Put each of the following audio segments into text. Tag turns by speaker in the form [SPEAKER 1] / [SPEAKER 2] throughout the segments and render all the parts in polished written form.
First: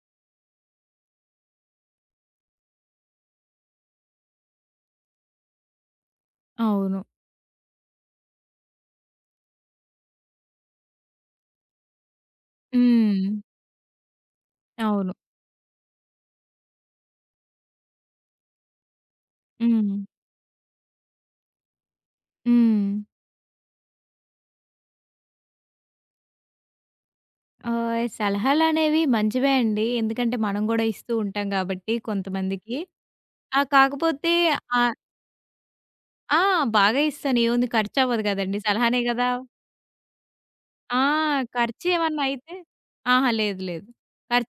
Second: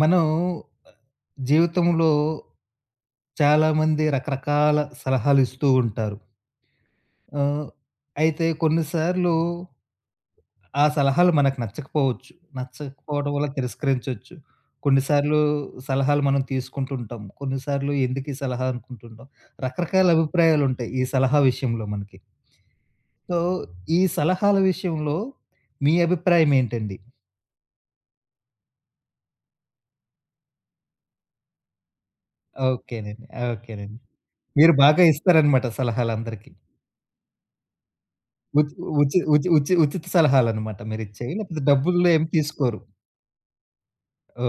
[SPEAKER 1] మనం జీవితంలో చాలామంది రకరకాల సలహాలు ఇస్తూ ఉంటారు.
[SPEAKER 2] అవును.
[SPEAKER 1] ఆహ్, అయితే కొన్నిసార్లు ఆ సలహాలు మనకు నచ్చకపోవచ్చు.
[SPEAKER 2] హ్మ్.
[SPEAKER 1] నచ్చకపోవడం వల్ల తిరస్కరించొచ్చు.
[SPEAKER 2] అవును.
[SPEAKER 1] కొన్నిసార్లు సలహాలు మనం తీసుకుంటుంటాం. కొన్నిసార్లు ఎందుకు ఈ సలహా అనుకుంటుంటాం.
[SPEAKER 2] హ్మ్.
[SPEAKER 1] రకరకాల అభిప్రాయాలుంటాయి ఈ సలహా విషయంలో మనకి.
[SPEAKER 2] హ్మ్.
[SPEAKER 1] సో, ఈ సలహాల విషయంలో మీ అభిప్రాయం ఏంటండి?
[SPEAKER 2] సలహాలనేవి మంచివే అండి. ఎందుకంటే మనం గూడా ఇస్తూ ఉంటాం గాబట్టి కొంతమందికి.
[SPEAKER 1] ఓకేనండి.
[SPEAKER 2] ఆ!
[SPEAKER 1] ఓకేనండి.
[SPEAKER 2] కాకపోతే
[SPEAKER 1] మీరు
[SPEAKER 2] ఆహ్,
[SPEAKER 1] బాగా ఇస్తారనమాట
[SPEAKER 2] ఆ!
[SPEAKER 1] సలహాలందరికి.
[SPEAKER 2] బాగా ఇస్తాను. ఏముంది ఖర్చవ్వదు గదండీ!
[SPEAKER 1] ఉచి
[SPEAKER 2] సలహానే
[SPEAKER 1] ఉచి
[SPEAKER 2] గదా!
[SPEAKER 1] ఉచి ఉచి ఉచిత సలహాలనమాట
[SPEAKER 2] ఆ!
[SPEAKER 1] మీరిచ్చేయి. లేకపోతే డబ్బులు
[SPEAKER 2] ఖర్చేమన్నా
[SPEAKER 1] ఏమి
[SPEAKER 2] అయితే
[SPEAKER 1] తీసుకోరు.
[SPEAKER 2] అహా! లేదు. లేదు.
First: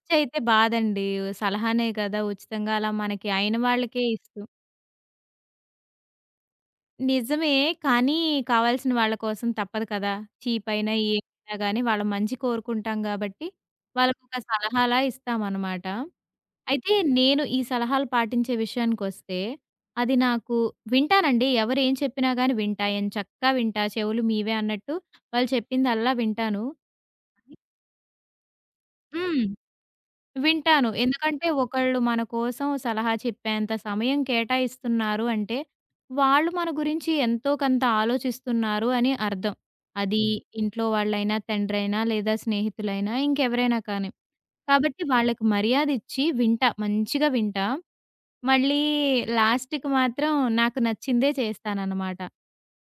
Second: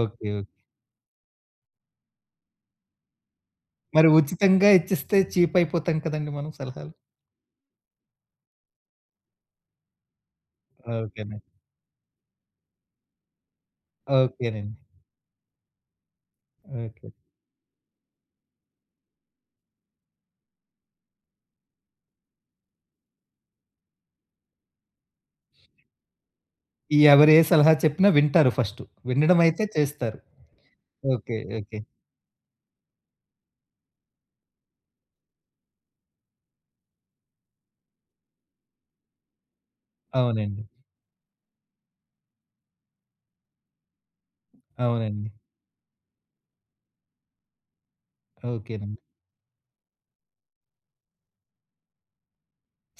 [SPEAKER 1] ఓకే. ఓకే.
[SPEAKER 2] బాధండి. సలహానే గదా! ఉచితంగా అలా మనకి అయిన వాళ్ళకే
[SPEAKER 1] మరి
[SPEAKER 2] ఇస్తూ
[SPEAKER 1] ఉచితంగా ఇచ్చిస్తే చీప్ అయిపోతాం కదండీ మనం సలహాలు.
[SPEAKER 2] నిజమే. కానీ కావాల్సిన వాళ్ళ కోసం తప్పదు కదా! చీప్ అయినా
[SPEAKER 1] ఓకేనండి.
[SPEAKER 2] ఏమైనా గాని వాళ్ళ మంచి కోరుకుంటాం గాబట్టి, వాళ్ళకొక
[SPEAKER 1] ఓకేనండి.
[SPEAKER 2] సలహాలా ఇస్తామనమాట. అయితే
[SPEAKER 1] ఓకే.
[SPEAKER 2] నేను ఈ సలహాలు పాటించే విషయానికొస్తే, అది నాకు వింటానండి. ఎవరేం చెప్పినా గాని వింటా. ఎంచక్కా వింటా. చెవులు మీవే అన్నట్టు వాళ్ళు చెప్పిందల్లా వింటాను.
[SPEAKER 1] ఎవరు ఏ
[SPEAKER 2] అది
[SPEAKER 1] సలహా చెప్పినా వింటారు ఫస్టు.
[SPEAKER 2] హ్మ్.
[SPEAKER 1] వినడమయితే చేస్తారు.
[SPEAKER 2] వింటాను.
[SPEAKER 1] ఓకే.
[SPEAKER 2] ఎందుకంటే
[SPEAKER 1] ఓకే.
[SPEAKER 2] ఒకళ్ళు మన కోసం సలహా చెప్పేంత సమయం కేటాయిస్తున్నారు అంటే, వాళ్ళు మన గురించి ఎంతో కొంత ఆలోచిస్తున్నారు అని అర్థం. అది హ్మ్.
[SPEAKER 1] అవునండి.
[SPEAKER 2] ఇంట్లో వాళ్ళైనా, తండ్రైనా లేదా స్నేహితులైనా ఇంకెవరైనా కానీ. కాబట్టి
[SPEAKER 1] అవునండి.
[SPEAKER 2] వాళ్ళకి మర్యాదిచ్చి వింటా. మంచిగా వింటా. మళ్ళీ
[SPEAKER 1] ఓకేనండి.
[SPEAKER 2] లాస్ట్‌కి మాత్రం నాకు నచ్చిందే చేస్తాననమాట.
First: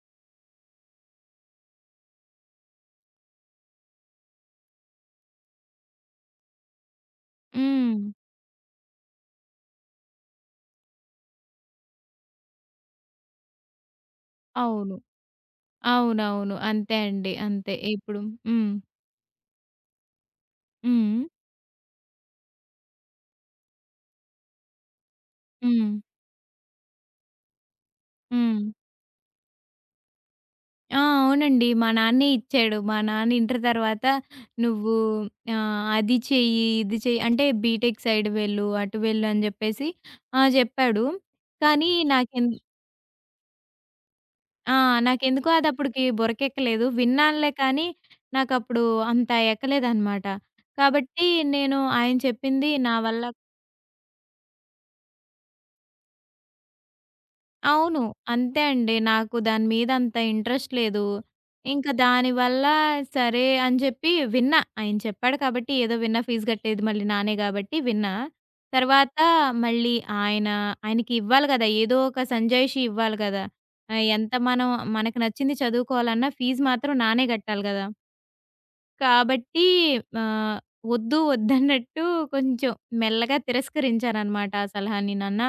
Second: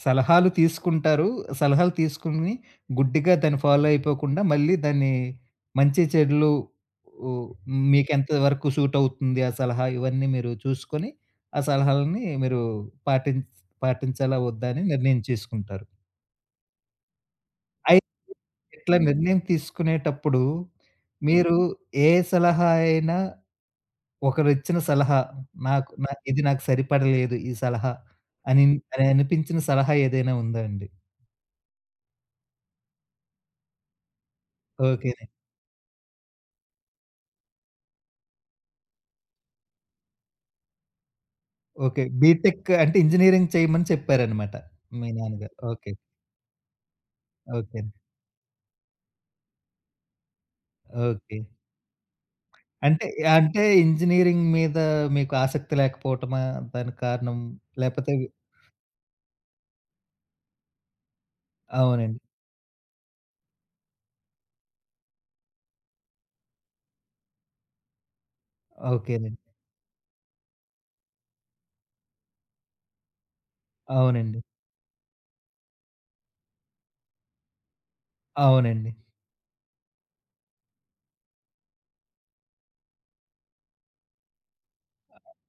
[SPEAKER 1] సలహాలు తీసుకుంటారు. సలహాలు తీసుకొని గుడ్డిగా దాన్ని ఫాలో అయిపోకుండా మళ్ళీ దాన్ని మంచి చెడులు ఉ
[SPEAKER 2] హ్మ్.
[SPEAKER 1] మీకెంత వరకు సూట్ అవుతుంది ఆ సలహా ఇవన్నీ మీరు చూసుకొని, ఆ సలహాలని మీరు పాటిం పాటించాలా వద్దా అని
[SPEAKER 2] అవును.
[SPEAKER 1] నిర్ణయం చేసుకుంటారు.
[SPEAKER 2] అవునవును. అంతే అండి. అంతే.
[SPEAKER 1] అయితే
[SPEAKER 2] ఇప్పుడు హ్మ్.
[SPEAKER 1] ఇట్లా నిర్ణయం తీసుకునేటప్పుడు
[SPEAKER 2] హ్మ్.
[SPEAKER 1] మీరు ఏ సలహా అయినా ఒకరిచ్చిన సలహా
[SPEAKER 2] హ్మ్.
[SPEAKER 1] నాకు నా ఇది నాకు సరిపడలేదు ఈ సలహా
[SPEAKER 2] హ్మ్.
[SPEAKER 1] అని అని అనిపించిన సలహా ఏదైనా ఉందా అండి?
[SPEAKER 2] ఆ! అవునండి. మా నాన్నే ఇచ్చాడు. మా నాన్న ఇంటర్ తర్వాత నువ్వు
[SPEAKER 1] ఓకే.
[SPEAKER 2] అది చెయ్యి, ఇది చెయ్యి అంటే బీటెక్ సైడ్ వెళ్ళు, అటు వెళ్ళు అని జెప్పేసి జెప్పాడు. కానీ
[SPEAKER 1] ఓకే.
[SPEAKER 2] నాకెన్
[SPEAKER 1] బీటెక్ అంటే ఇంజినీరింగ్ చేయమని చెప్పారనమాట
[SPEAKER 2] ఆ!
[SPEAKER 1] మీ
[SPEAKER 2] నాకెందుకో
[SPEAKER 1] నాన్నగారు.
[SPEAKER 2] అది
[SPEAKER 1] ఓకే.
[SPEAKER 2] అప్పటికి బుర్రకెక్కలేదు. విన్నానులే
[SPEAKER 1] ఓకే.
[SPEAKER 2] కానీ నాకప్పుడు అంత ఎక్కలేదనమాట. కాబట్టి
[SPEAKER 1] ఓకే.
[SPEAKER 2] నేను ఆయన చెప్పింది నా
[SPEAKER 1] అంటే
[SPEAKER 2] వల్ల
[SPEAKER 1] అంటే ఇంజినీరింగ్ మీద మీకు ఆసక్తి లేకపోవటమా దానికి కారణం?
[SPEAKER 2] అవును.
[SPEAKER 1] లేపోతే
[SPEAKER 2] అంతే అండి. నాకు దాని మీద అంత ఇంట్రెస్ట్ లేదు. ఇంక
[SPEAKER 1] అవునండి.
[SPEAKER 2] దానివల్ల సరే అని చెప్పి విన్నా. ఆయన చెప్పాడు కాబట్టి ఏదో విన్నా ఫీజు కట్టేది మళ్ళీ నానే గాబట్టి విన్నా. తర్వాత
[SPEAKER 1] ఓకేనండి.
[SPEAKER 2] మళ్ళీ ఆయన ఆయనకివ్వాలి గదా! ఏదో ఒక సంజాయిషీ ఇవ్వాలి గదా! ఎంత
[SPEAKER 1] అవునండి.
[SPEAKER 2] మనం మనకు నచ్చింది చదువుకోవాలన్నా ఫీజు మాత్రం నానే గట్టాలి గదా!
[SPEAKER 1] అవునండి.
[SPEAKER 2] కాబట్టి ఆహ్, వద్దు వద్దన్నట్టు కొంచెం మెల్లగా తిరస్కరించాననమాట ఆ సలహాని. నాన్న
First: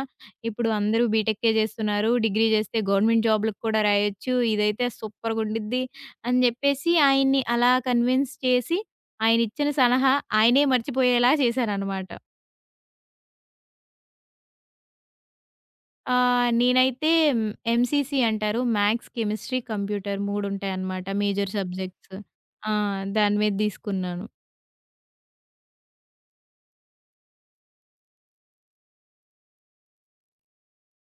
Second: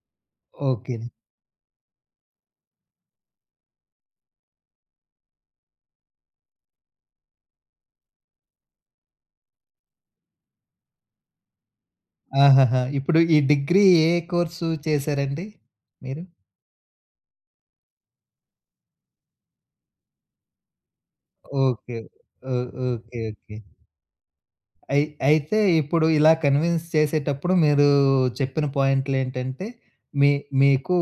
[SPEAKER 2] ఇప్పుడు
[SPEAKER 1] ఓకే.
[SPEAKER 2] అందరూ బీటెక్కే జేస్తున్నారు. డిగ్రీ జేస్తే గవర్నమెంట్ జాబ్‌లకి కూడా రాయొచ్చు. ఇదైతే సూపర్‌గుండిద్ది అని జెప్పేసి ఆయన్ని అలా కన్విన్స్ చేసి ఆయనిచ్చిన సలహా ఆయనే మర్చిపోయేలా చేశాననమాట.
[SPEAKER 1] ఆహాహా! ఇప్పుడు ఈ డిగ్రీ ఏ కోర్సు చేశారండి మీరు?
[SPEAKER 2] నేనైతే హ్మ్, ఎంసీసీ అంటారు. మ్యాథ్స్, కెమిస్ట్రీ, కంప్యూటర్ మూడుంటాయనమాట మేజర్
[SPEAKER 1] ఓకే.
[SPEAKER 2] సబ్జెక్ట్స్.
[SPEAKER 1] ఓ
[SPEAKER 2] ఆ!
[SPEAKER 1] ఓకే.
[SPEAKER 2] దాని మీద
[SPEAKER 1] ఓకే.
[SPEAKER 2] తీసుకున్నాను.
[SPEAKER 1] అయితే ఇప్పుడు ఇలా కన్విన్స్ చేసేటప్పుడు మీరు చెప్పిన పాయింట్‌లేంటంటే, మీ మీకు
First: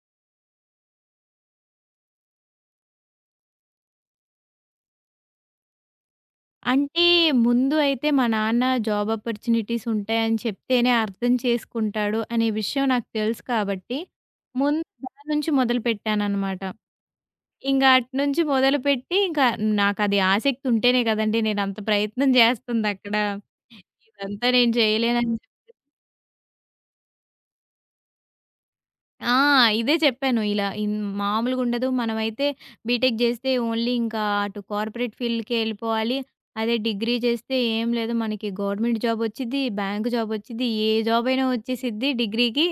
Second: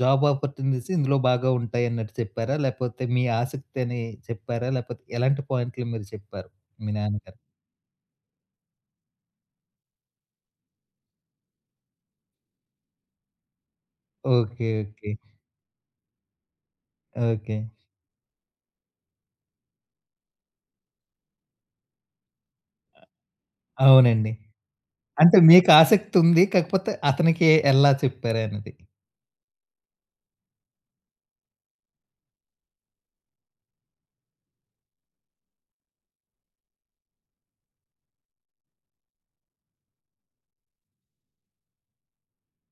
[SPEAKER 1] జాబ్ ఆపర్చునిటీస్ ఇందులో బాగా ఉంటాయన్నట్టు చెప్పారా? లేపోతే మీ ఆసక్తని చెప్పారా? లేపోతే ఎలాంటి పాయింట్లు మీరు చెప్పారు మీ
[SPEAKER 2] అంటే
[SPEAKER 1] నాన్నగారు?
[SPEAKER 2] ముందు అయితే మా నాన్న జాబ్ ఆపర్చునిటీస్ ఉంటాయని చెప్తేనే అర్థం చేసుకుంటాడు అనే విషయం నాకు తెలుసు కాబట్టి,
[SPEAKER 1] ఓకే.
[SPEAKER 2] ముందు
[SPEAKER 1] ఓకే.
[SPEAKER 2] దాని నుంచి మొదలుపెట్టాననమాట.
[SPEAKER 1] ఓకే.
[SPEAKER 2] ఇంక అటునుంచి మొదలుపెట్టి ఇంకా నాకది ఆసక్తి ఉంటేనే కదండీ నేనంత ప్రయత్నం జేస్తుందక్కడ.
[SPEAKER 1] అవునండి.
[SPEAKER 2] ఇదంతా నేను చేయలేనని
[SPEAKER 1] అంటే మీకు ఆసక్తుంది. కాకపోతే అతనికి ఎలా చెప్పారనేది.
[SPEAKER 2] ఆ! ఇదే చెప్పాను. ఇలా ఇన్ మామూలుగుండదు. మనమైతే బీటెక్ చేస్తే ఓన్లీ ఇంకా అటు కార్పొరేట్ ఫీల్డ్‌కే ఎళ్ళిపోవాలి. అదే డిగ్రీ చేస్తే ఏం లేదు మనకి గవర్నమెంట్ జాబ్ వచ్చిద్ది, బ్యాంక్ జాబ్ వచ్చిద్ది, ఏ జాబ్ అయినా వచ్చేసిద్ది డిగ్రీకి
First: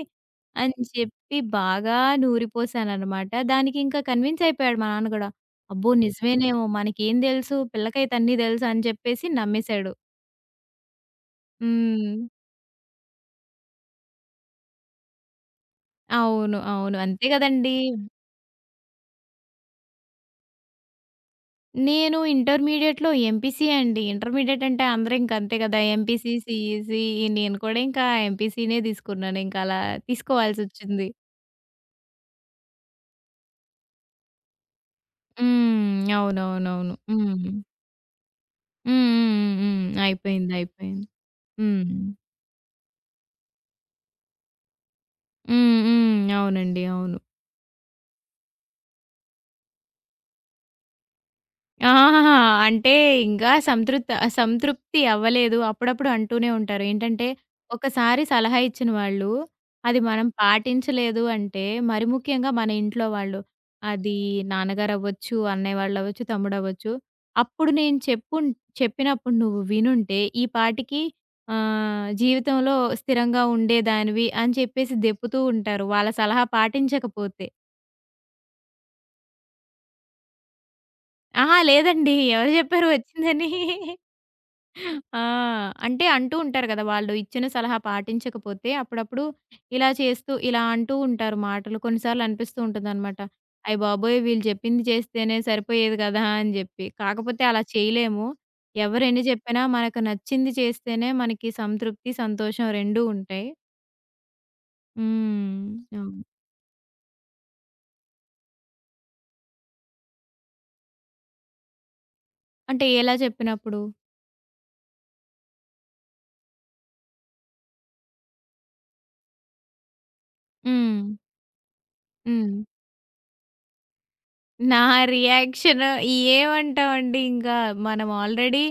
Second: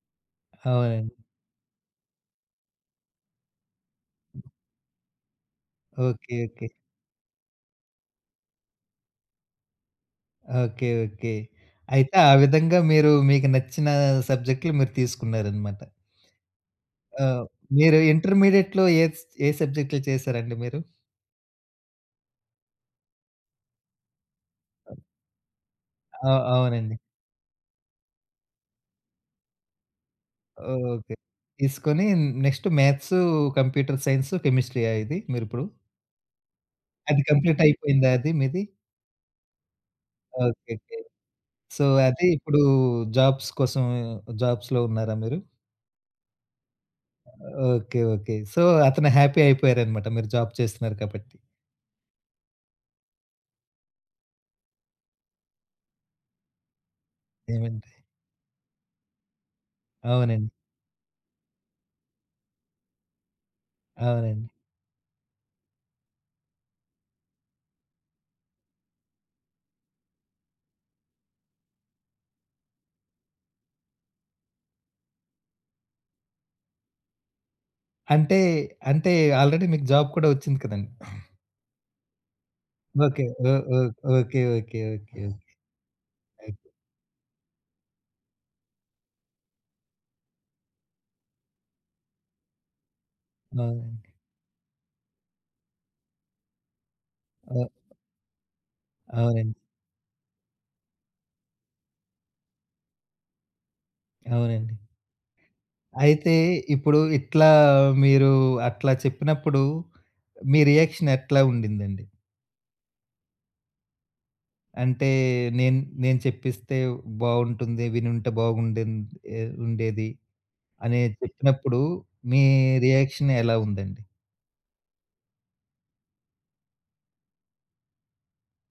[SPEAKER 2] అని
[SPEAKER 1] అవునండి.
[SPEAKER 2] చెప్పి బాగా నూరిపోసాననమాట. దానికి ఇంకా కన్విన్స్ అయిపోయాడు మా నాన్న కూడా. అబ్బో!
[SPEAKER 1] ఓకే.
[SPEAKER 2] నిజమేనేమో
[SPEAKER 1] ఓకే.
[SPEAKER 2] మనకేం తెలుసు పిల్లకైతే అన్నీ తెలుసు అని చెప్పేసి నమ్మేసాడు.
[SPEAKER 1] ఓకే. ఓకే. అయితే
[SPEAKER 2] హ్మ్.
[SPEAKER 1] ఆ విధంగా మీరు మీకు నచ్చిన సబ్జెక్ట్‌లు మీరు తీసుకున్నారనమాట.
[SPEAKER 2] అవును. అవును. అంతే
[SPEAKER 1] ఆ!
[SPEAKER 2] కదండీ!
[SPEAKER 1] మీరు ఇంటర్మీడియేట్‌లో ఏ సబ్జెక్ట్‌లు చేశారండి మీరు?
[SPEAKER 2] నేను ఇంటర్మీడియేట్‌లో ఎంపీసీ అండి. ఇంటర్మీడియేట్ అంటే అందరూ ఇంక అంతే కదా!
[SPEAKER 1] అ
[SPEAKER 2] ఎంపీసీ,
[SPEAKER 1] అవునండి.
[SPEAKER 2] సీఈసీ నేను కూడా ఇంకా ఎంపీసీనే తీసుకున్నాను. ఇంకా అలా తీసుకోవాల్సొచ్చింది.
[SPEAKER 1] ఓకే. తీసుకొని నెక్స్ట్ మ్యాథ్స్, కంప్యూటర్ సైన్స్, కెమిస్ట్రీయా ఇది మీరిప్పుడు?
[SPEAKER 2] హ్మ్. అవునవునవును.
[SPEAKER 1] అది
[SPEAKER 2] హ్మ్. హ్మ్.
[SPEAKER 1] కంప్లీట్ అయిపోయిందా అది మీది?
[SPEAKER 2] హ్మ్. హ్మ్. హ్మ్. అయిపోయింది.
[SPEAKER 1] ఓకే. ఓకే.
[SPEAKER 2] అయిపోయింది.
[SPEAKER 1] సో,
[SPEAKER 2] హ్మ్.
[SPEAKER 1] అది ఇప్పుడు జాబ్స్ కోసం జాబ్స్‌లో ఉన్నారా మీరు?
[SPEAKER 2] హ్మ్. హ్మ్. అవునండి. అవును.
[SPEAKER 1] ఓకే. ఓకే. సో, అతను హ్యాపీ అయిపోయారనమాట మీరు జాబ్ చేస్తున్నారు కాబట్టి.
[SPEAKER 2] ఆహాహా! అంటే ఇంకా సంతృప్త సంతృప్తి అవ్వలేదు. అప్పుడప్పుడు అంటూనే ఉంటారు. ఏంటంటే,
[SPEAKER 1] ఏమంటే
[SPEAKER 2] ఒకసారి సలహా ఇచ్చిన వాళ్ళు, అది మనం
[SPEAKER 1] అవునండి.
[SPEAKER 2] పాటించలేదు అంటే, మరి ముఖ్యంగా మన ఇంట్లో వాళ్ళు, అది
[SPEAKER 1] అవునండి.
[SPEAKER 2] నాన్నగారవ్వచ్చు, అన్నయ్య వాళ్ళవ్వచ్చు, తమ్ముడవ్వచ్చు. అప్పుడు నేను చెప్పున్ చెప్పినప్పుడు నువ్వు వినుంటే, ఈ పాటికి జీవితంలో స్థిరంగా ఉండేదానివి అని చెప్పేసి దెప్పుతూ ఉంటారు. వాళ్ళ సలహా పాటించకపోతే.
[SPEAKER 1] అంటే, అంటే ఆల్రెడీ మీకు జాబ్ కూడా వచ్చింది కదండీ!
[SPEAKER 2] అహా! లేదండి. ఎవరు చెప్పారు
[SPEAKER 1] ఓకే.
[SPEAKER 2] వచ్చిందని?
[SPEAKER 1] ఓ ఓ ఓకే. ఓకే.
[SPEAKER 2] ఆ!
[SPEAKER 1] ఓకే.
[SPEAKER 2] అంటే అంటూ
[SPEAKER 1] ఓకే.
[SPEAKER 2] ఉంటారు గదా! వాళ్ళు ఇచ్చిన సలహా పాటించకపోతే అప్పుడప్పుడు ఇలా చేస్తూ, ఇలా అంటూ ఉంటారు మాటలు. కొన్నిసార్లు అనిపిస్తూ ఉంటుందనమాట. అయ్య
[SPEAKER 1] అవునండి.
[SPEAKER 2] బాబోయ్! వీళ్ళు చెప్పింది చేస్తేనే సరిపోయేది గదా! అని జెప్పి. కాకపోతే అలా
[SPEAKER 1] అవ్
[SPEAKER 2] చేయలేము. ఎవరెన్ని
[SPEAKER 1] అవునండి.
[SPEAKER 2] చెప్పినా మనకు నచ్చింది చేస్తేనే మనకి సంతృప్తి, సంతోషం రెండూ ఉంటాయి.
[SPEAKER 1] అవునండి.
[SPEAKER 2] హ్మ్. అవును.
[SPEAKER 1] అయితే ఇప్పుడు ఇట్లా మీరు అట్లా చెప్పినప్పుడు మీ రియాక్షన్ ఎట్లా ఉండిందండి?
[SPEAKER 2] అంటే ఎలా చెప్పినప్పుడు?
[SPEAKER 1] అంటే నేను నేను చెప్పిస్తే బావుంటుంది, వినుంటే బాగుండేన్ ఎ ఉండేది
[SPEAKER 2] హ్మ్.
[SPEAKER 1] అని చెప్పినప్పుడు మీ
[SPEAKER 2] హ్మ్.
[SPEAKER 1] రియాక్షన్ ఎలా ఉందండి?
[SPEAKER 2] నా రియాక్షన్ ఏమంటామండి ఇంకా. మనం ఆల్రెడీ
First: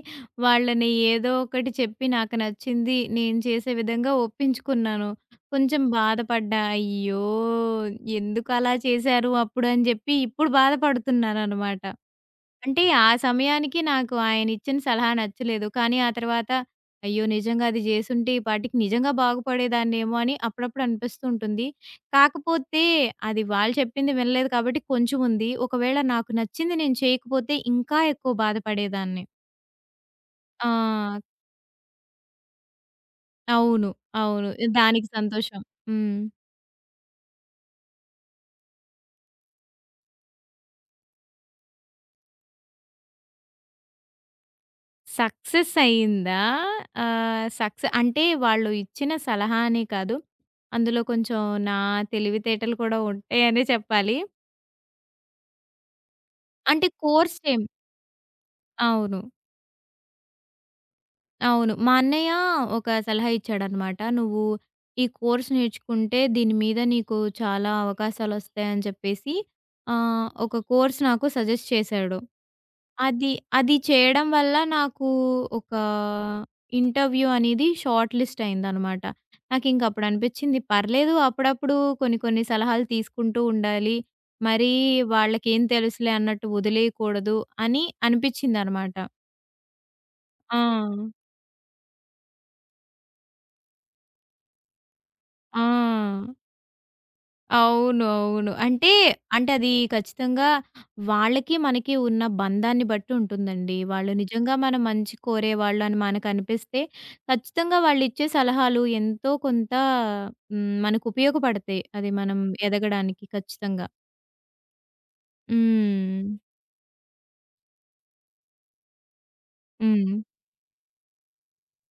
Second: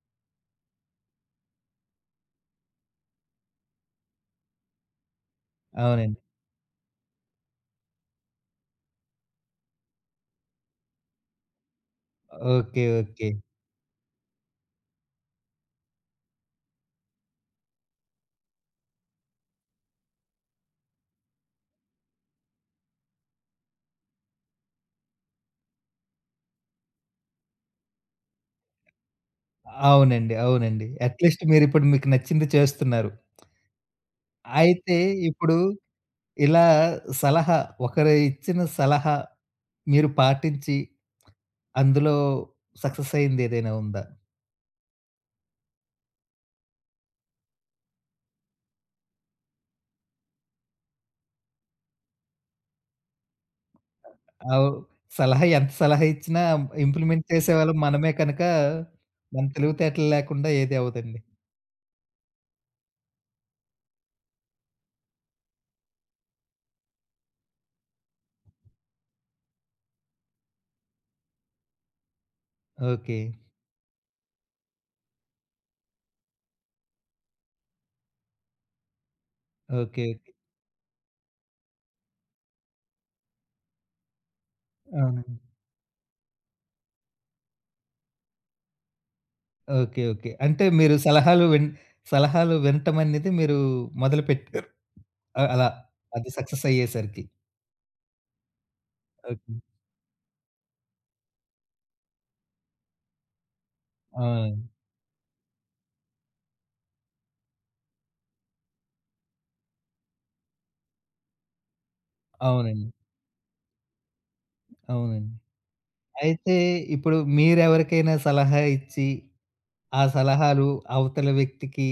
[SPEAKER 2] వాళ్ళని ఏదో ఒకటి చెప్పి నాకు నచ్చింది, నేను చేసే విధంగా ఒప్పించుకున్నాను. కొంచెం
[SPEAKER 1] అవునండి.
[SPEAKER 2] బాధపడ్డా. అయ్యో! ఎందుకలా చేశారు అప్పుడు అని చెప్పి ఇప్పుడు బాధపడుతున్నాననమాట. అంటే
[SPEAKER 1] ఓకే.
[SPEAKER 2] ఆ
[SPEAKER 1] ఓకే.
[SPEAKER 2] సమయానికి నాకు ఆయనిచ్చిన సలహా నచ్చలేదు. కానీ ఆ తర్వాత అయ్యో! నిజంగా అది జేసుంటే ఈ పాటికి నిజంగా బాగుపడేదాన్నేమో అని అప్పుడప్పుడు అనిపిస్తూ ఉంటుంది. కాకపోతే అది వాళ్ళు చెప్పింది వినలేదు కాబట్టి కొంచెం ఉంది. ఒకవేళ నాకు నచ్చింది నేను చేయకపోతే ఇంకా ఎక్కువ బాధపడేదాన్ని.
[SPEAKER 1] అవునండి. అవునండి.
[SPEAKER 2] ఆ!
[SPEAKER 1] అట్‌లీస్ట్ మీరిప్పుడు మీకు నచ్చింది చేస్తున్నారు.
[SPEAKER 2] అవును. అవును.
[SPEAKER 1] అయితే
[SPEAKER 2] దానికి
[SPEAKER 1] ఇప్పుడు
[SPEAKER 2] సంతోషం. హ్మ్.
[SPEAKER 1] ఇలా సలహా ఒకరు ఇచ్చిన సలహా మీరు పాటించి అందులో సక్సెస్ అయింది ఏదైనా ఉందా?
[SPEAKER 2] సక్సెస్ అయిందా? సక్సె అంటే వాళ్ళు ఇచ్చిన సలహా అనే కాదు. అందులో కొంచెం నా తెలివితేటలు కూడా ఉంటాయనే చెప్పాలి.
[SPEAKER 1] ఆవ్ సలహా ఎంత సలహా ఇచ్చినా
[SPEAKER 2] అంటే
[SPEAKER 1] ఇంప్లిమెంట్
[SPEAKER 2] కోర్స్ ఏం
[SPEAKER 1] చేసేవాళ్ళం మనమే కనుక,
[SPEAKER 2] అవును.
[SPEAKER 1] మన తెలివితేటలు లేకుండా ఏది అవ్వదండి.
[SPEAKER 2] అవును. మా అన్నయ్య ఒక సలహా ఇచ్చాడనమాట. "నువ్వు ఈ కోర్స్ నేర్చుకుంటే దీని మీద నీకు చాలా అవకాశాలొస్తాయి" అని చెప్పేసి ఒక కోర్స్ నాకు సజెస్ట్ చేశాడు.
[SPEAKER 1] ఓకే.
[SPEAKER 2] అది, అది చేయడం వల్ల నాకు ఒక ఇంటర్వ్యూ అనేది షార్ట్ లిస్ట్ అయిందనమాట.
[SPEAKER 1] ఓకే.
[SPEAKER 2] నాకింక అప్పుడు
[SPEAKER 1] ఓకే.
[SPEAKER 2] అనిపిచ్చింది పర్లేదు అప్పుడప్పుడు కొన్ని కొన్ని సలహాలు తీసుకుంటూ ఉండాలి. మరీ
[SPEAKER 1] అవునండి.
[SPEAKER 2] వాళ్ళకేం తెలుసులే అన్నట్టు వదిలేయకూడదు అని అనిపిచ్చిందనమాట.
[SPEAKER 1] ఓకే. ఓకే.
[SPEAKER 2] ఆ!
[SPEAKER 1] అంటే మీరు సలహాలు వినటం అనేది మీరు మొదలుపెట్టారు. అ
[SPEAKER 2] ఆ!
[SPEAKER 1] అలా అది సక్సెస్ అయ్యేసరికి.
[SPEAKER 2] అవును. అవును. అంటే
[SPEAKER 1] ఓకే.
[SPEAKER 2] అది ఖచ్చితంగా వాళ్ళకి, మనకి ఉన్న బంధాన్ని బట్టి ఉంటుందండి. వాళ్ళు
[SPEAKER 1] ఆ!
[SPEAKER 2] నిజంగా మన మంచి కోరేవాళ్ళు అని మనకనిపిస్తే, ఖచ్చితంగా వాళ్ళిచ్చే సలహాలు ఎంతో కొంత హ్మ్, మనకు ఉపయోగపడతాయి. అది మనం
[SPEAKER 1] అవునండి.
[SPEAKER 2] ఎదగడానికి ఖచ్చితంగా.
[SPEAKER 1] అవునండి.
[SPEAKER 2] హ్మ్.
[SPEAKER 1] అయితే ఇప్పుడు మీరెవరికైనా సలహా ఇచ్చి ఆ
[SPEAKER 2] హ్మ్.
[SPEAKER 1] సలహాలు అవతల వ్యక్తికి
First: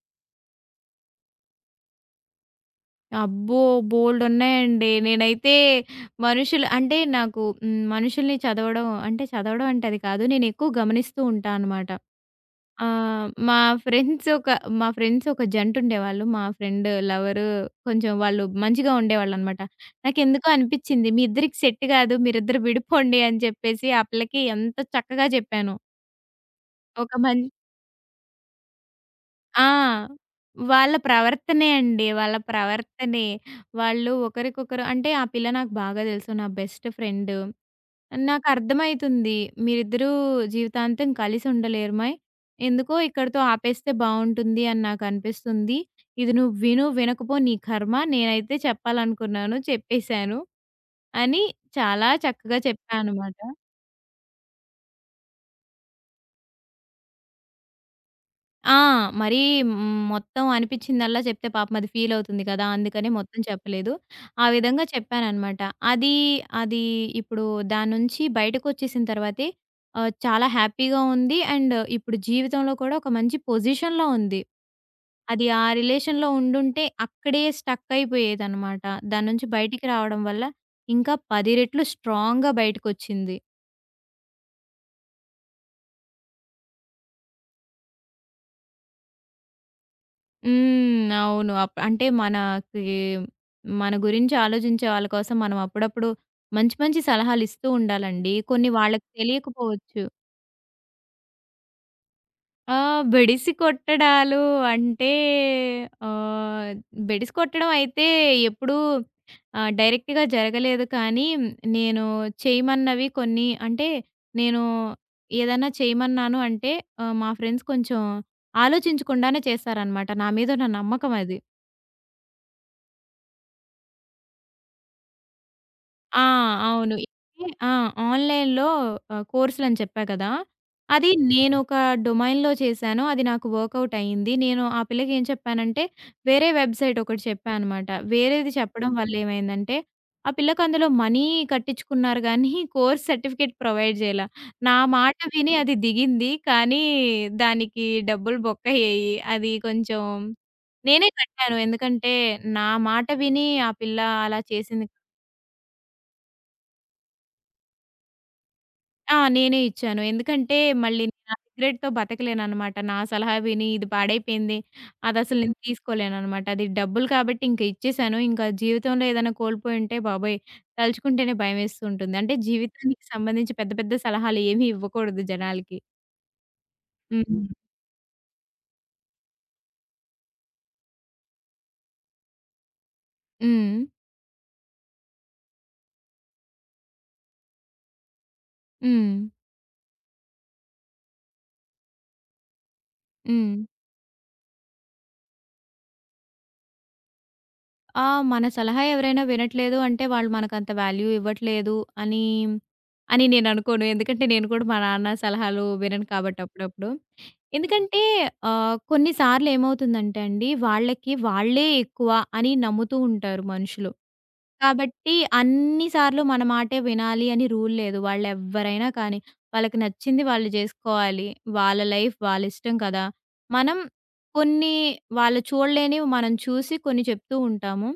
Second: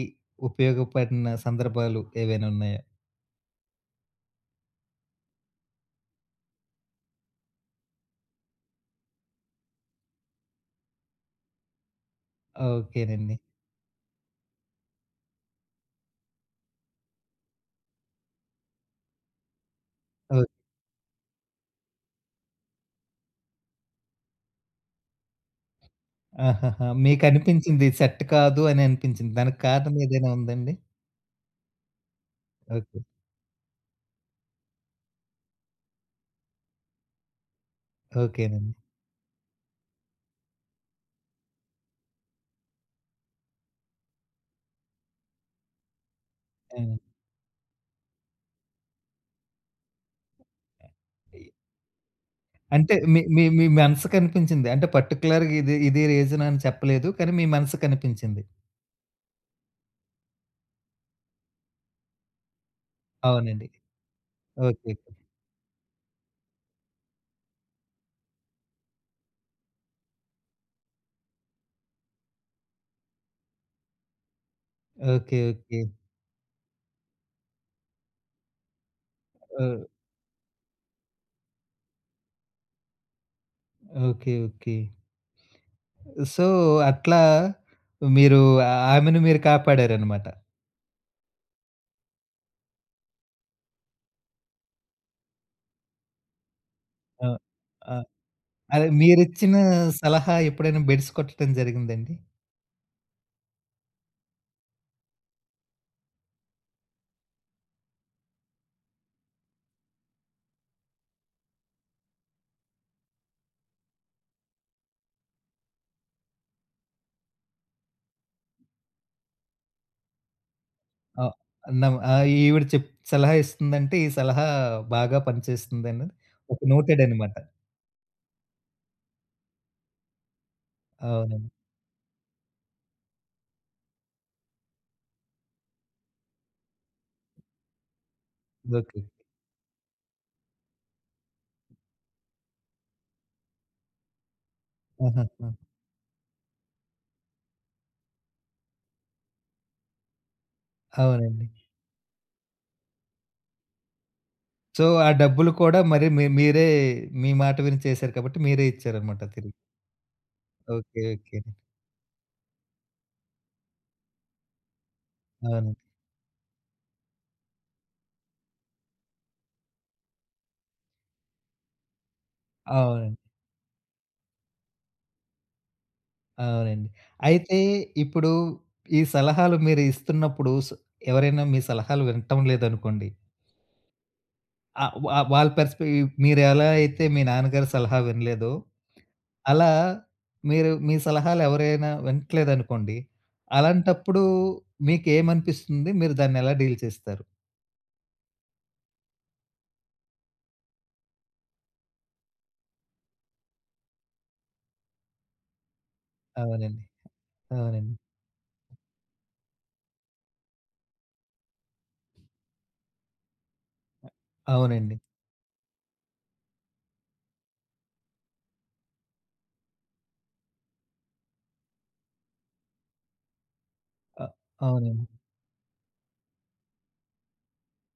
[SPEAKER 1] ఉపయోగపడిన సందర్భాలు ఏవైనా ఉన్నాయా?
[SPEAKER 2] అబ్బో! బోలెడున్నాయండి. నేనైతే మనుషులు అంటే నాకు హ్మ్, మనుషుల్ని చదవడం అంటే చదవడం అంటే అది కాదు. నేనెక్కువ గమనిస్తూ ఉంటా అనమాట. ఆ!
[SPEAKER 1] ఓకేనండి.
[SPEAKER 2] మా ఫ్రెండ్స్ ఒక మా ఫ్రెండ్స్ ఒక జంటుండేవాళ్ళు. మా ఫ్రెండ్ లవరు కొంచెం వాళ్ళు మంచిగా ఉండేవాళ్ళనమాట.
[SPEAKER 1] ఓహ్!
[SPEAKER 2] నాకెందుకో అనిపిచ్చింది మీ ఇద్దరికి సెట్ కాదు. మీరిద్దరు విడిపోండి అని చెప్పేసి ఆ పిల్లకి ఎంత చక్కగా చెప్పాను.
[SPEAKER 1] ఆహాహా!
[SPEAKER 2] ఒక మం
[SPEAKER 1] మీకనిపించింది సెట్ కాదు అని అనిపించింది. దానికి కారణం
[SPEAKER 2] ఆ!
[SPEAKER 1] ఏదైనా ఉందండి?
[SPEAKER 2] వాళ్ళ ప్రవర్తనే అండి. వాళ్ళ
[SPEAKER 1] ఓకే.
[SPEAKER 2] ప్రవర్తనే. వాళ్ళు ఒకరికొకరు అంటే ఆ పిల్ల నాకు బాగా తెలుసు. నా బెస్ట్ ఫ్రెండ్.
[SPEAKER 1] ఓకేనండి.
[SPEAKER 2] నాకర్థమైతుంది. మీరిద్దరూ జీవితాంతం కలిసి ఉండలేరుమై. ఎందుకో ఇక్కడితో ఆపేస్తే బావుంటుంది అని నాకనిపిస్తుంది. ఇది నువ్వు
[SPEAKER 1] ఆ!
[SPEAKER 2] విను, వినకపో నీ కర్మ. నేనైతే చెప్పాలనుకున్నాను చెప్పేశాను. అని చాలా చక్కగా చెప్పా
[SPEAKER 1] అంటే మీ
[SPEAKER 2] అనమాట.
[SPEAKER 1] మీ మీ మనసుకనిపించింది. అంటే పర్టిక్యులర్‌గా ఇది ఇది రీజన్ అని చెప్పలేదు. కానీ మీ మనసుకనిపించింది.
[SPEAKER 2] ఆ! మరీ హ్మ్, మొత్తం అనిపిచ్చిందల్లా చెప్తే పాపం అది ఫీలవుతుంది కదా! అందుకని మొత్తం
[SPEAKER 1] అవునండి.
[SPEAKER 2] చెప్పలేదు. ఆ విధంగా
[SPEAKER 1] ఓకే.
[SPEAKER 2] చెప్పాననమాట. అది, అది ఇప్పుడు దాని నుంచి బయటకొచ్చేసిన తర్వాతే చాలా హ్యాపీగా ఉంది. అండ్ ఇప్పుడు జీవితంలో కూడా ఒక మంచి పొజిషన్‌లో ఉంది.
[SPEAKER 1] ఓకే.
[SPEAKER 2] అది
[SPEAKER 1] ఓకే.
[SPEAKER 2] ఆ
[SPEAKER 1] ఓకే.
[SPEAKER 2] రిలేషన్‌లో ఉండుంటే అక్కడే స్టక్ అయిపోయేదనమాట. దాని నుంచి
[SPEAKER 1] ఓహ్!
[SPEAKER 2] బయటికి రావడం వల్ల ఇంకా 10 రెట్లు స్ట్రాంగ్‌గా బయటకొచ్చింది.
[SPEAKER 1] ఓకే. ఓకే. సో, అట్లా మీరు ఆమెను మీరు కాపాడారనమాట.
[SPEAKER 2] హ్మ్. అవును. అప్ అంటే మనకి మన గురించి ఆలోచించే వాళ్ళ కోసం మనం అప్పుడప్పుడు మంచి మంచి
[SPEAKER 1] ఆ!
[SPEAKER 2] సలహాలిస్తూ
[SPEAKER 1] ఆ!
[SPEAKER 2] ఉండాలండి. కొన్ని
[SPEAKER 1] అదే
[SPEAKER 2] వాళ్ళకి
[SPEAKER 1] మీరిచ్చిన
[SPEAKER 2] తెలియకపోవచ్చు.
[SPEAKER 1] సలహా ఎప్పుడైనా బెడిసి కొట్టడం జరిగిందండి?
[SPEAKER 2] ఆ! బెడిసి కొట్టడాలు అంటే ఆహ్, బెడిసి కొట్టడం అయితే ఎప్పుడూ డైరెక్ట్‌గా జరగలేదు కానీ, నేను చేయమన్నవి కొన్ని అంటే నేను ఏదైనా చేయమన్నాను అంటే మా ఫ్రెండ్స్ కొంచెం ఆలోచించకుండానే చేస్తారనమాట. నా మీద ఉన్న నమ్మకం
[SPEAKER 1] ఆహ్,
[SPEAKER 2] అది.
[SPEAKER 1] ఈవిడ సలహా ఇస్తుందంటే, ఈ సలహా బాగా పనిచేస్తుందన్నది
[SPEAKER 2] ఆ!
[SPEAKER 1] ఒక
[SPEAKER 2] అవును.
[SPEAKER 1] నోటెడ్ అనమాట.
[SPEAKER 2] ఇది ఆ! ఆన్‌లైన్‌లో కోర్సులని చెప్పా కదా! అది
[SPEAKER 1] అవునండి.
[SPEAKER 2] నేనొక డొమైన్‌లో చేశాను. అది నాకు వర్కౌట్ అయింది. నేను ఆ పిల్లకి ఏం చెప్పానంటే, వేరే వెబ్‌సైట్ ఒకటి చెప్పా అనమాట. వేరేది చెప్పడం
[SPEAKER 1] ఓకే.
[SPEAKER 2] వల్ల ఏమైందంటే, ఆ పిల్లకి అందులో మనీ కట్టించుకున్నారు గానీ, కోర్స్ సర్టిఫికేట్ ప్రొవైడ్ చేయలా. నా మాట
[SPEAKER 1] ఆహా! ఆ!
[SPEAKER 2] విని అది దిగింది. కానీ, దానికి డబ్బులు బొక్కయ్యాయి. అది కొంచెం నేనే
[SPEAKER 1] అవునండి.
[SPEAKER 2] కట్టాను. ఎందుకంటే, నా మాట విని ఆ పిల్ల అలా చేసింది
[SPEAKER 1] సో, ఆ డబ్బులు కూడా మరి మీరే మాట విని చేశారు కాబట్టి, మీరే
[SPEAKER 2] ఆ!
[SPEAKER 1] ఇచ్చారనమాట తిరిగి.
[SPEAKER 2] నేనే ఇచ్చాను. ఎందుకంటే మళ్ళీ
[SPEAKER 1] ఓకే.
[SPEAKER 2] నేను ఆ
[SPEAKER 1] ఓకే.
[SPEAKER 2] సిగరెట్‌తో బతకలేననమాట. నా సలహా విని ఇది పాడైపోయింది. అదసలు నేను
[SPEAKER 1] అవునండి.
[SPEAKER 2] తీసుకోలేననమాట. అది డబ్బులు కాబట్టి ఇంక ఇచ్చేసాను. ఇంకా జీవితంలో ఏదైనా కోల్పోయుంటే బాబోయ్! తలుచుకుంటేనే భయమేస్తూ ఉంటుంది. అంటే జీవితానికి
[SPEAKER 1] అవునండి.
[SPEAKER 2] సంబంధించి పెద్ద పెద్ద సలహాలు ఏమి ఇవ్వకూడదు జనాలకి.
[SPEAKER 1] అవునండి.
[SPEAKER 2] హ్మ్.
[SPEAKER 1] అయితే ఇప్పుడు ఈ సలహాలు మీరు ఇస్తున్నప్పుడు స్ ఎవరైనా మీ సలహాలు వినటం లేదనుకోండి.
[SPEAKER 2] హ్మ్.
[SPEAKER 1] ఆ! వా వాళ్ళ పర్స్‌పె మీరెలా అయితే మీ నాన్నగారి సలహా వినలేదో,
[SPEAKER 2] హ్మ్.
[SPEAKER 1] అలా మీరు మీ సలహాలు ఎవరైనా వినట్లేదనుకోండి,
[SPEAKER 2] హ్మ్.
[SPEAKER 1] అలాంటప్పుడు మీకేమనిపిస్తుంది? మీరు దాన్నెలా డీల్ చేస్తారు?
[SPEAKER 2] ఆ! మన సలహా ఎవరైనా వినట్లేదు అంటే వాళ్ళు మనకంత వాల్యూ ఇవ్వట్లేదు అని, అని నేననుకోను. ఎందుకంటే నేను కూడా మా నాన్న సలహాలు వినను కాబట్టి
[SPEAKER 1] అవునండి.
[SPEAKER 2] అప్పుడప్పుడు.
[SPEAKER 1] అవునండి.
[SPEAKER 2] ఎందుకంటే కొన్ని సార్లు ఏమవుతుందంటే అండి, వాళ్ళకి వాళ్ళే ఎక్కువ అని నమ్ముతూ ఉంటారు మనుషులు.
[SPEAKER 1] అవునండి.
[SPEAKER 2] కాబట్టి అన్ని సార్లు మన మాటే వినాలి అని రూల్ లేదు. వాళ్ళెవ్వరైనా కానీ, వాళ్ళకి నచ్చింది వాళ్ళు జేసుకోవాలి. వాళ్ళ లైఫ్ వాళ్ళిష్టం కదా! మనం
[SPEAKER 1] అ
[SPEAKER 2] కొన్ని
[SPEAKER 1] అవునండి.
[SPEAKER 2] వాళ్ళు చూడలేనివి మనం చూసి కొన్ని చెప్తూ ఉంటాము.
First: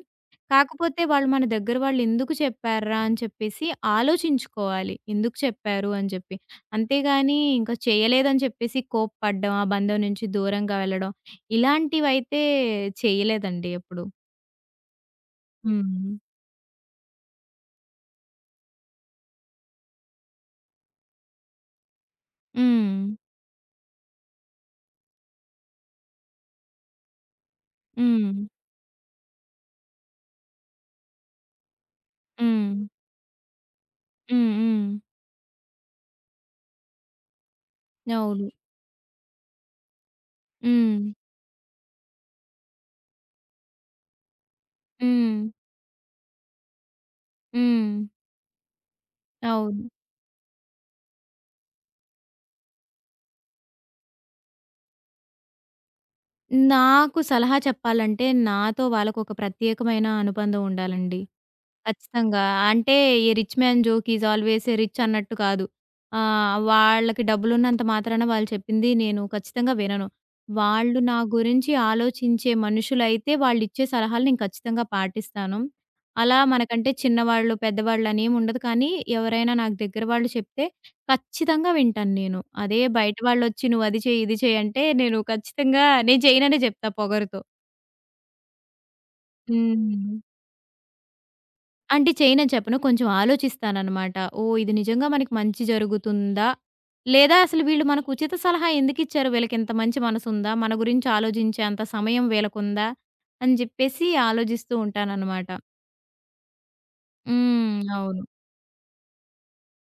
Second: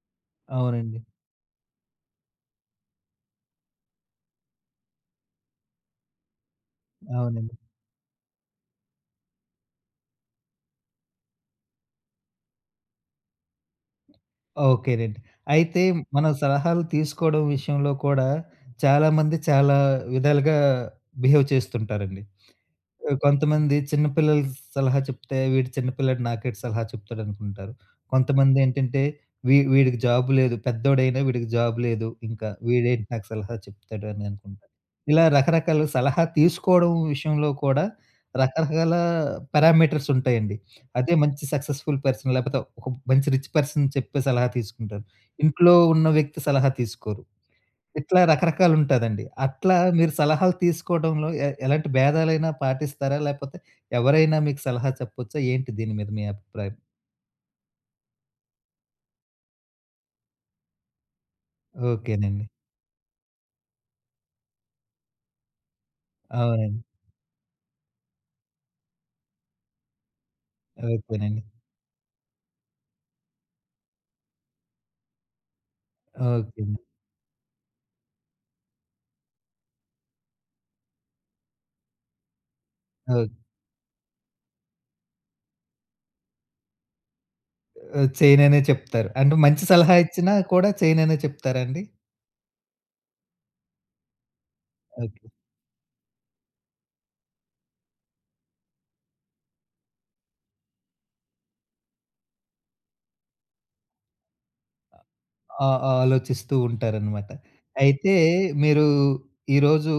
[SPEAKER 2] కాకపోతే
[SPEAKER 1] అవునండి.
[SPEAKER 2] వాళ్ళు మన దగ్గర వాళ్ళు ఎందుకు చెప్పార్రా అని చెప్పేసి ఆలోచించుకోవాలి. ఎందుకు చెప్పారు అని చెప్పి. అంతేగాని
[SPEAKER 1] అవునండి.
[SPEAKER 2] ఇంకా చేయలేదని చెప్పేసి కోప్పడ్డం, ఆ బంధం నుంచి దూరంగా వెళ్ళడం ఇలాంటివైతే చేయలేదండి ఎప్పుడు.
[SPEAKER 1] ఓకేనండి. అయితే
[SPEAKER 2] హ్మ్.
[SPEAKER 1] మనం సలహాలు తీసుకోవడం విషయంలో కూడా చాలామంది చాలా విధాలుగా బిహేవ్ చేస్తుంటారండి.
[SPEAKER 2] హ్మ్.
[SPEAKER 1] కొంతమంది చిన్న పిల్లలు సలహా చెప్తే, వీడు చిన్న పిల్లాడు నాకేటి సలహా చెప్తాడనుకుంటారు.
[SPEAKER 2] హ్మ్.
[SPEAKER 1] కొంతమందేంటంటే, వీడికి జాబ్ లేదు. పెద్దోడైనా వీడికి జాబ్ లేదు. ఇంకా
[SPEAKER 2] హ్మ్.
[SPEAKER 1] వీడేంటి నాకు సలహా చెప్తాడు అని
[SPEAKER 2] హ్మ్.
[SPEAKER 1] అనుకుంటారు.
[SPEAKER 2] హ్మ్.
[SPEAKER 1] ఇలా రకరకాల సలహా తీసుకోవడం విషయంలో కూడా
[SPEAKER 2] అవును.
[SPEAKER 1] రకరకాల పారామీటర్స్ ఉంటాయండి.
[SPEAKER 2] హ్మ్.
[SPEAKER 1] అదే మంచి సక్సెస్‌ఫుల్ పర్సన్ లేకపోతే ఒక మంచి రిచ్ పర్సన్ చెప్పే సలహా తీసుకుంటారు.
[SPEAKER 2] హ్మ్.
[SPEAKER 1] ఇంట్లో ఉన్న వ్యక్తి సలహా తీసుకోరు.
[SPEAKER 2] హ్మ్.
[SPEAKER 1] ఇట్లా రకరకాలుంటాదండి. అట్లా
[SPEAKER 2] అవును.
[SPEAKER 1] మీరు సలహాలు తీసుకోవడంలో ఎలాంటి భేదాలైనా పాటిస్తారా? లేపోతే ఎవరైనా మీకు సలహా చెప్పొచ్చా? ఏంటి దీని మీద మీ అభిప్రాయం?
[SPEAKER 2] నాకు సలహా చెప్పాలంటే నాతో వాళ్ళకొక ప్రత్యేకమైన అనుబంధం ఉండాలండి. ఖచ్చితంగా.
[SPEAKER 1] ఓకేనండి.
[SPEAKER 2] అంటే ఈ rich man joke is always a rich అన్నట్టు కాదు.
[SPEAKER 1] అవునండి.
[SPEAKER 2] వాళ్ళకి డబ్బులున్నంత మాత్రాన వాళ్ళు చెప్పింది నేను ఖచ్చితంగా వినను. వాళ్ళు నా
[SPEAKER 1] ఓకేనండి.
[SPEAKER 2] గురించి ఆలోచించే మనుషులైతే వాళ్ళిచ్చే సలహాలు నేను ఖచ్చితంగా పాటిస్తాను. అలా
[SPEAKER 1] ఓకేనండి.
[SPEAKER 2] మనకంటే చిన్నవాళ్ళు, పెద్దవాళ్ళు అనేముండదు. కానీ ఎవరైనా నాకు దగ్గర వాళ్ళు చెప్తే ఖచ్చితంగా వింటాను నేను. అదే బయట
[SPEAKER 1] ఓకే.
[SPEAKER 2] వాళ్ళొచ్చి నువ్వది చెయి, ఇది చెయి అంటే నేను చేయననే చెప్తా పొగరుతో.
[SPEAKER 1] చేయననే చెప్తారు. అంటే మంచి సలహా
[SPEAKER 2] హ్మ్.
[SPEAKER 1] ఇచ్చినా కూడా చేయననే చెప్తారా అండి?
[SPEAKER 2] అంటే చేయనని చెప్పను. కొంచెం ఆలోచిస్తాననమాట. ఓహ్! ఇది నిజంగా
[SPEAKER 1] ఓకే.
[SPEAKER 2] మనకి మంచి జరుగుతుందా? లేదా అసలు వీళ్ళు మనకు ఉచిత సలహా ఎందుకిచ్చారు? వీళ్ళకింత మంచి మనసుందా? మన గురించి ఆలోచించేంత సమయం వీళ్ళకుందా? అని జెప్పేసి ఆలోజిస్తూ ఉంటాననమాట.
[SPEAKER 1] ఆ ఆ ఆలోచిస్తూ ఉంటారనమాట.
[SPEAKER 2] హ్మ్.
[SPEAKER 1] అయితే
[SPEAKER 2] అవును.
[SPEAKER 1] మీరు ఈరోజు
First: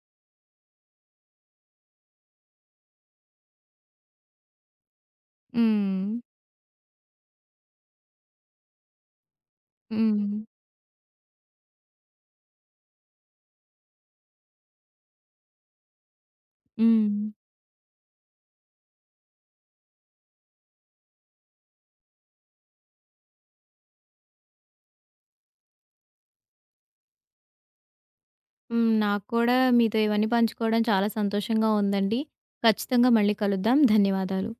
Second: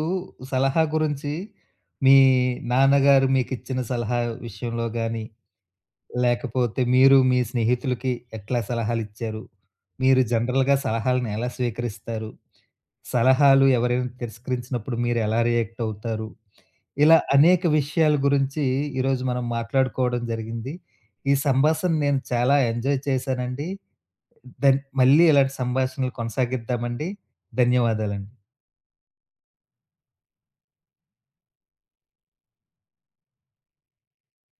[SPEAKER 1] సలహా గురించి మీ నాన్నగారు మీకిచ్చిన సలహా విషయంలో గాని
[SPEAKER 2] హ్మ్.
[SPEAKER 1] లేకపోతే మీరు మీ స్నేహితులకి ఎట్లా సలహాలిచ్చారు? మీరు
[SPEAKER 2] హ్మ్.
[SPEAKER 1] జనరల్‌గా సలహాలను ఎలా స్వీకరిస్తారు? సలహాలు ఎవరైనా తిరస్కరించినప్పుడు మీరెలా రియాక్ట్ అవుతారు? ఇలా
[SPEAKER 2] హ్మ్.
[SPEAKER 1] అనేక విషయాల గురించి ఈరోజు మనం మాట్లాడుకోవడం జరిగింది. ఈ సంభాషణ నేను చాలా ఎంజాయ్ చేశానండి. మళ్ళీ ఇలాంటి సంభాషణలు కొనసాగిద్దామండి. ధన్యవాదాలండి.
[SPEAKER 2] హ్మ్. నాకు కూడా మీతో ఇవన్నీ పంచుకోవడం చాలా సంతోషంగా ఉందండి. ఖచ్చితంగా మళ్ళీ కలుద్దాం. ధన్యవాదాలు.